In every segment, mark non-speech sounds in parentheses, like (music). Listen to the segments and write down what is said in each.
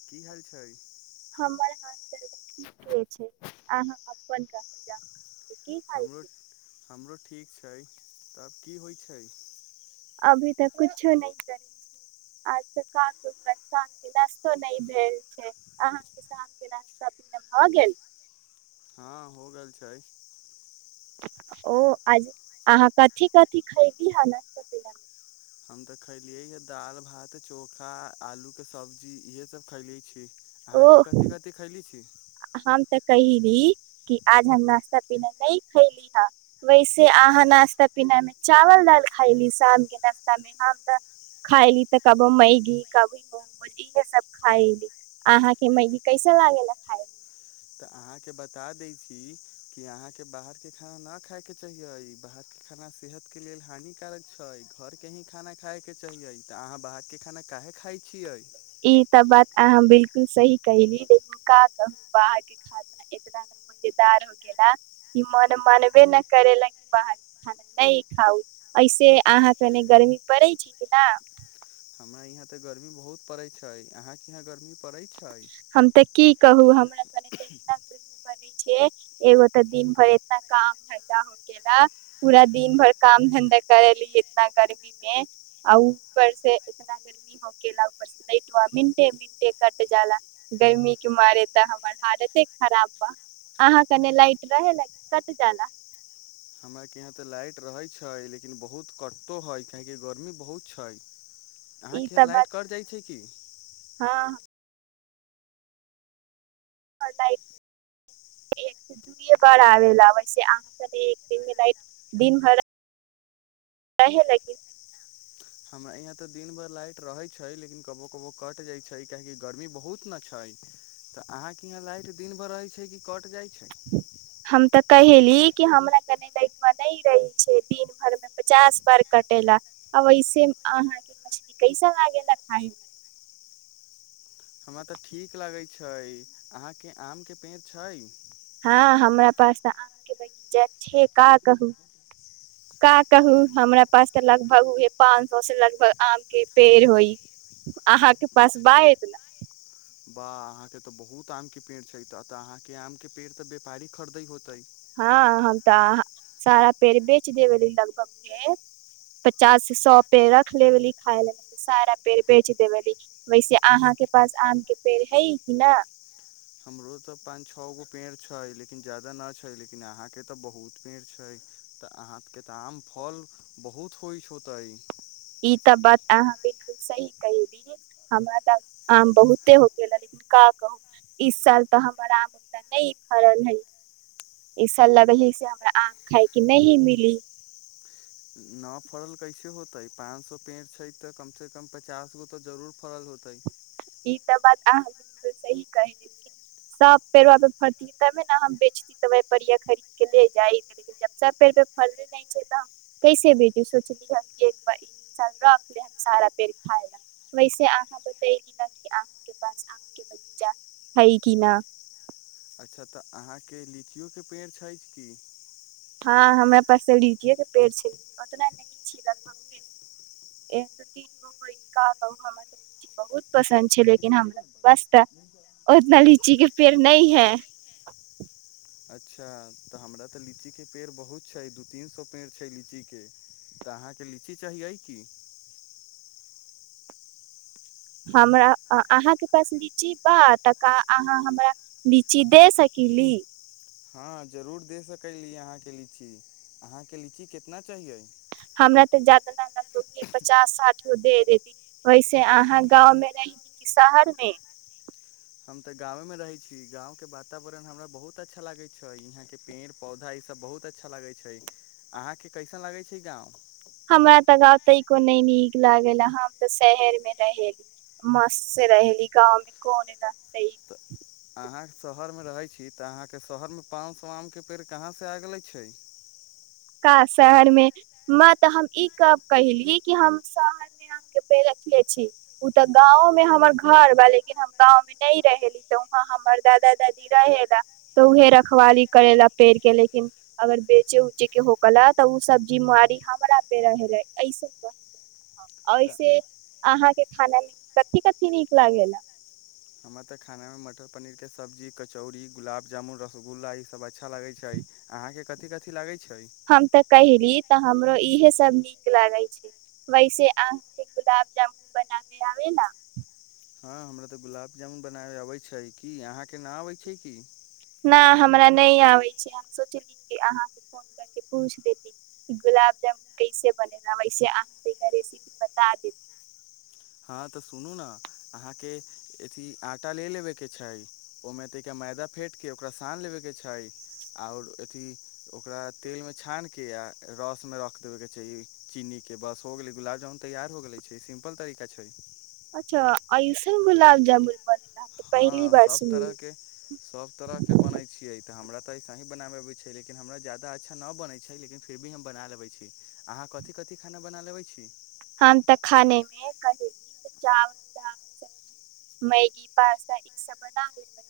की हाल छै हमर हाल तऽ ठिके छै अहाँ बताउ कोनच जा (inaudible) हमरो (inaudible) हमरो ठीक छै तऽ आब की होय छै अभी तऽ कछो नहि करैत छै आज तऽ क साँझकेँ नरास्तो नहि भेल छै अहाँ केँ शामकेँ नास्ता भऽ गेल हँ हो गेल छै ओ आज अहाँ कथी कथी खयली हे नाश्ता (inaudible) हम ते खलिये ये दाल भात चोखा आलू के सब्जी इहे सब खले अछि मे ओ अहाँकेँ कथी कभी खैली अछि हम तऽ कहिली कि आज हम नास्ता पीना नहि खैली हे वैसे अहाँ नास्ता पिना मे चावल दाल खायली शाम के नाश्ता मे हम तऽ खायली तऽ कबो मैगी कबो मोज इहे सब खायली अहाँके मैगी कैसन लागेली तऽ अहाँके बता दै छी कि अहाँके बाहरके खाना नहि खायके चाहहिै बाहरके खाना सेहतके लेल हानिकारक छै घरके ही खाना खायके चाहिए तऽ अहाँ बाहरके खाना काहे खाइ छियै ई तऽ बात अहाँ बिल्कुल सही कली लेकिन का कहू बाहरके खाना इतना ने मजेदार हो गेला कि मन मानबे न करेला कि बाहरके खाना नहि खाउ ऐसे अहाँकेँ उने गर्मी पड़ै छै कि न हमरा यहाँ ते गर्मी बहुत पड़े छै अहाँकेँ यहाँ गर्मी पड़ै छै हम तऽ की कहू हमरा (inaudible) करे छै एगो ते दिन भर इतना काम धंधा हो केेला पूरा दिन भर काम धंधा करेली इतना गर्मी में आ ऊपर से इतना गर्मी हो केेला ऊपर से लाईटवा मिनटे मिनटे कट क जाला गर्मी के मारे तऽ हमर हालते खराब बा अहाँकेँ कने लाइट रहे ला की कट जाला हमरा के यहाँ ते लाइट रहे छै लेकिन बहुत कटतो हइ काहेकि गर्मी बहुत छै ई अहाँकेँ यहाँ तऽ बात लाइट कटि जाइ छै की हँ (unintelligible) हमरा यहाँ ते दिन भर लाइट रहे छै लेकिन कबो कबो कट जाय छै काहे की गर्मी बहुत न छै तऽ अहाँके यहाँ लाइट दिन भर रहे छै कि कट जाइ छै हम तऽ (inaudible) कहेली कि हमरा कने लक नहि रहे छै दिन भर मे पचास बार कटेेला आ ऐसे अहा के मछली कैसा लागेला खााय मे हमरा तऽ ठीक लगैत छै अहाँकेँ आम के पेड़ छै हँ हमरा पास आम (inaudible) जाए छै का कहू का कहू हमरा पास तऽ लगभग उहे पाँच सौ से लगभग आम के पेड़ होई अहाँकेँ पास बा एतना वा अहाँकेँ तऽ बहुत आम के पेड़ छै तऽ अहाँकेँ आम के पेड़ तऽ व्यापारी खरीदे होते हँ ह त सारा पेड़ बेच देबेली लगभग पचास से सए पेड़ रख लेबी खाय ले सारा पेड़ बेच देवेली वैसे अहाँके पास आम के पेड़ है कि न हमरो तऽ पाँच छओ गो पेड़ छै। लेकिन ज्यादा नहि छै लेकिन अहाँके तऽ बहुत पेड़ छै। तऽ अहाँके तऽ आम फल बहुत होइत छै। होते ई त बात अहाँ बिलकुल सही कहि दी हमरा तऽ आम बहुते होकेे लेकिन का कहू इस साल तऽ हमर आम उ नहि फड़ल हे इ साल लगे हे से हमरा आम खाइके नहि मिली न फड़ल कैसे होत ते पाच सो पेड़ छै तऽ कम से कम पचास गो तऽ जरूर फड़ल होते ई त बात अहाँ बिलुकुल सही कहे लेकिन सब पेड़ फरती तबे ने हम बेचती त खरीद के ले जाय लेकिन सब पेड़ पे फरले नहि छै। तऽ हम कैसे बेचू सोचली रख ले सारा पेड़ खा ल वैसे अहाँ त अाँ के पास आ के बगीचा है की न अच्छा तऽ अहाँके लीचियोक के पेड़ छै। की हँ हमरा पास तऽ लीचीएके पेड़ छै। लेकिन ओतना नहि छै। लगभग तीन गोरा लीच बहुत पसन्द छै। लेकिन हमरा पास तऽ उतना लीची के पेड़ नहि है। अच्छा तऽ हमरा तऽ लीचीके पेड़ बहुत छै। दू तीन सए पेड़ छै। लीची के तऽ अहाँके लीची चाहि की हमरा अहाँके पास लीची बा त अहाँ हमरा लीची दे सकली हँ जरूर दे सकली अहाँके लीची अहाँके लीची कितना चाहिैए हमरा तऽ जादा पचास साठ गो दे देती वैसे अहाँ गाँवमे रही कि शहरमे हम तऽ गाँव मे रहै छी, गाँं के वातावरण हमरा बहुत अच्छा लागैत छै। यहाँ के पेड़ पौधा ई सब बहुत अच्छा लागैत छै। अहाँके कैसन लागैत छै। ई गाँंव को नहि नीक लागल हम तऽ शहर मे रहेली मस्त से रहेली गाँंव मे कोन रहते तऽ अहाँ शहरमे रहै छी तऽ अहाँके शहरमे पाँच स आम के पेड़ कहाँ से आ गेले छै। क शहर मे म तऽ हम ई कहली कि हम शहर मे आ के पेड़ रखले छी। ओ तऽ गाँंवं में हमर घर बा लेकिन हम गांव में नहि रहेली तऽ वहा हमर दादा दादी रहेला तऽ उहे रखवाली करे ला पेड़ के लेकिन अगर बेच के होकल ह तऽ ओ सब्जी मारी हमरा पे रहे ऐसे तऽ ऐसे अहाँ के खाना मे कथिी कथि नीक लाग हमरा तऽ खाना मे मटर पनीर के सब्जी कचौड़ गुलाब जामुन रसगुल्ला ई सब अच्छा लगै छै। अहाँ के कथि कथि लागै छै। हम तऽ कहली तऽ हमरो इहे सब नीक लागै छै। वैसे अहाँके गुलाब जामुन बनाबे आबे ने हँ, हमरा तऽ गुलाब जामुन बनाबै अबैत छै। कि अहाँके नाम अबैत छै, की नहि हमरा नहि आबै छै, हम सोचली कि अहाँसँ फोन करके पूछि देती कि गुलाब जामुन कैसे बनेना वैसे अहाँ तरा रेसिपी बता देती हँ, तऽ सुनू ने अहाँके अथी आटा ले लेबेके छै। ओहिमे त एका मैदा फेटके ओकरा सान लेबेके छै। छै ओकरा तेलमे छानिके आ रसमे रख देबयके चाही चीनी के बस हो गेलै गुलाब जामुन तैयार हो गेलै छै। सिम्पल तरीका ठीक छै अच्छा आयुसा गुलाब जामुन बने हँ सब तरह के सब तरह के बनैत छियै। तऽ हमरा तऽ ऐसे ही बनाबऽ अबै छ लेकिन हमरा जा्याददा अच्छा नहि बनैत छै। लेकिन फिर भी हम बना लेबै छी। अहाँ कथी कथी खाना बना लेबै छी। हम तऽ खाने मे कहली चावल दाल सब्जी मैगी पास्ता ई सब बना लेेक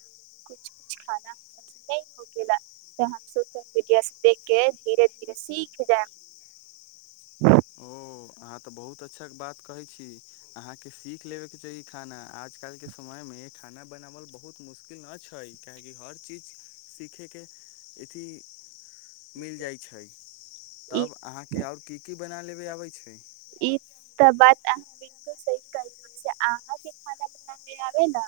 कु कुछु खाना हमर से नहि हो गेला तऽ हम सोशल मीडिया से देख के धीरे धीरे सीख जायब ओ अहाँ तऽ बहुत अच्छा बात कहै छी, अहाँके सीख लेबेके चाही खाना आजकलके समयमे खाना बनावल बहुत मुश्किल नहि छै, कियाकि हर चीज सीखैके अथी मिल जाइत छै, ई तब अहाँके आओर की की बना लेबे आबै छै, ी ई तऽ बात अह बिलकुल सही करैस अहाँके खाना बनाे आबे ने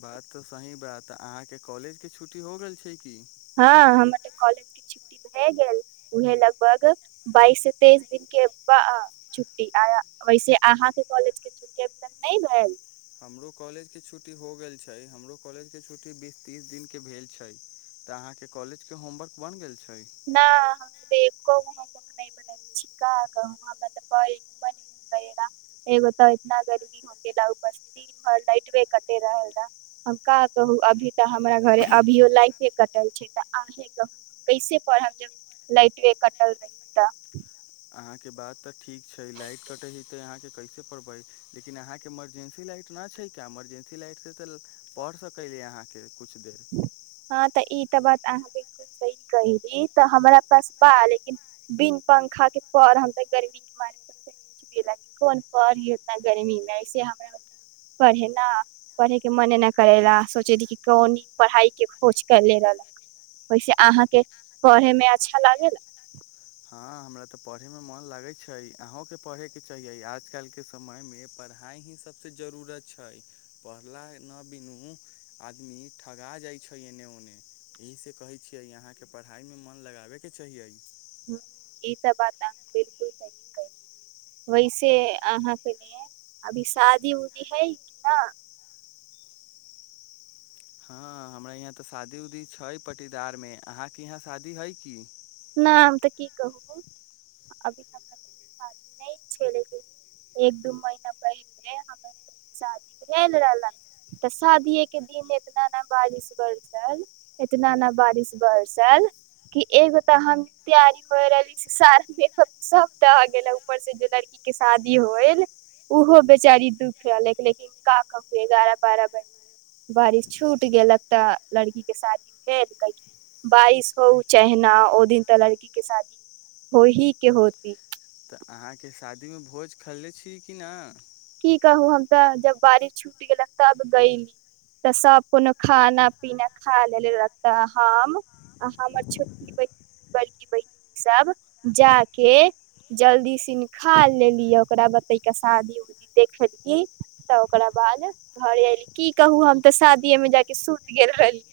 बात तऽ सही बात अहाँके कॉलेज के छुट्टी हो गेल छै, की हँ, हमर तऽ कॉलेज के छुट्टी भए गेल उएहे लगभग बाइस से तेइस दिनक के छुट्टी वैसे अहाँके कॉलेज के छुटटी अब तक नहि भेल हमरो कॉलेज के छुट्टी हो गेल छै। हमरो कॉलेज के छुट्टी बीस तीस दिन के भेल छै। तऽ अहाँ के कॉलेज के होमवर्क बन गेल छै। न हम हम नै बनेेने छी का कहु एगो तऽ इतना गर्मी होगेला ऊपर से दिन भर लाइटवे कटे रहेला हम का कहू अभी तऽ हमरा घरे अभियो लाइटे कटल छै त अहे कहू कैसे पर हम जब लाइट वे कटल रही तऽ अहाँके बात तक ठीक छै लाइट कटैहै त अहाँके कैसे परबै लेकिन अहाँके इमरजेंसी लाइट ना छै। का इमरजेंसी लाइट से पढ़ सकैली अहाँके कुछ दे त बात अहाँ बिलकुल सही कहली तऽ हमरा पास बा लेकिन बिन पंखा के पढ़म त गर्मी के मारे पसिना चले लागी कोन पढ़ी उतना गर्मी मे ऐसे हमरा उना पढ़े ना पढ़े के मने न करे ला सोचेली कि कोन पढ़ाइ के खोज कैले रहलक ओहिसे अहाँके पढ़ेमे अच्छा लागेला हँ हमरा तऽ पढ़ैमे मन लागै छै। अहूँके पढ़ैके चाहिय‌ए आजकल के समय मे पढ़ाइ ही सबसे जरूरत छै। पढ़ला नहि बिनू आदमी ठगा जाइ छै। एने ओने एहिसे कहै छियै अहाँके पढ़ाइ मे मन लगाबे के चाहियए ह ई तऽ बात अहांँ बिलकुल सही कैली वैसे अहाँके ओने अभी शादी उदी हइ कि न हँ हमरा यहाँ तऽ शादी उदी छै। पटीदार मे अहाँके यहाँ शादी हइ की नहि हम तऽ की कहू अभी हमरा शादी नहि छैे लेकिन एक दू महीना पहिले हमर शादी भेल रहलन तऽ शादीेये के दिन इतना ने बारिश बरसल इतना ने बारिश बरसल कि एगो तऽ हम तैयारी होइ रहली से सारा मेकप सब दह गेल ऊपर से जे लड़की के शादी होयल ओहो बेचारी दुख रहलक लेकिन का कहु एगारह बारह बजे बारिश छूट गेलक तऽ लड़की के शादी भेल कैकि बारिश होउ चाहेना। ओ दिन तऽ लड़की के शादी हो ही के होती तऽ अहाँके शादीमे भोज खेलै छी कि नहि की कहू हम तऽ जब बारिश छुट गेलक तब गयली तऽ सब कोनो खाना पीना खा लेलक तऽ हम आ हमर छोटकी ब बड़की बहिन सब जाके जल्दी सिन खा लेली ओकरा बाद तैका शादी उदी देखलीयै तऽ ओकरा बाद घरे एयली की कहू हम तऽ शादीये मे जाके सुति गेल रहली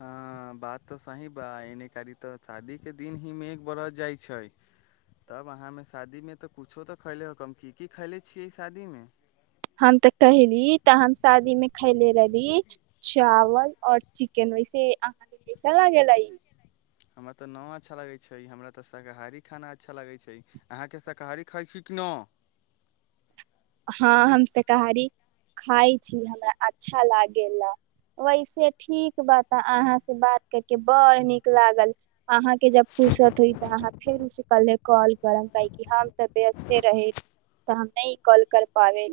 हँ बात तऽ सही बा एने कारी तऽ शादीके दिन ही मेघ बरस जाइ छै तब अहाँमे शादीमे तऽ कुछो तऽ खैले हकम की की खैले छियै शादीमे हम तऽ कहली तऽ हम शादी मे खैले रहली चावल और चिकेन वैसे अहाँके कैसा लागेला इ हमरा तऽ न अच्छा लगैत छै हमरा तऽ शाकाहारी खाना अच्छा लगैत छै अहाँके शाकाहारी खाइ छी कि न हँ हम शाकाहारी खाइ छी हमरा अच्छा लागेला वैसे ठीक बात अहाँ से बात करके बड़ नीक लागल अहाँके जब फुर्सत होइ तऽ अहाँ फेरोसँ कल्हे कॉल करब काय कि हम तऽ व्यस्ते रहे तऽ हम नहि कॉल कर पावे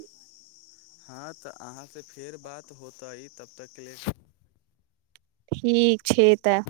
अहाँ से फेर बात होतै तब तकके लेल ठीक छै तऽ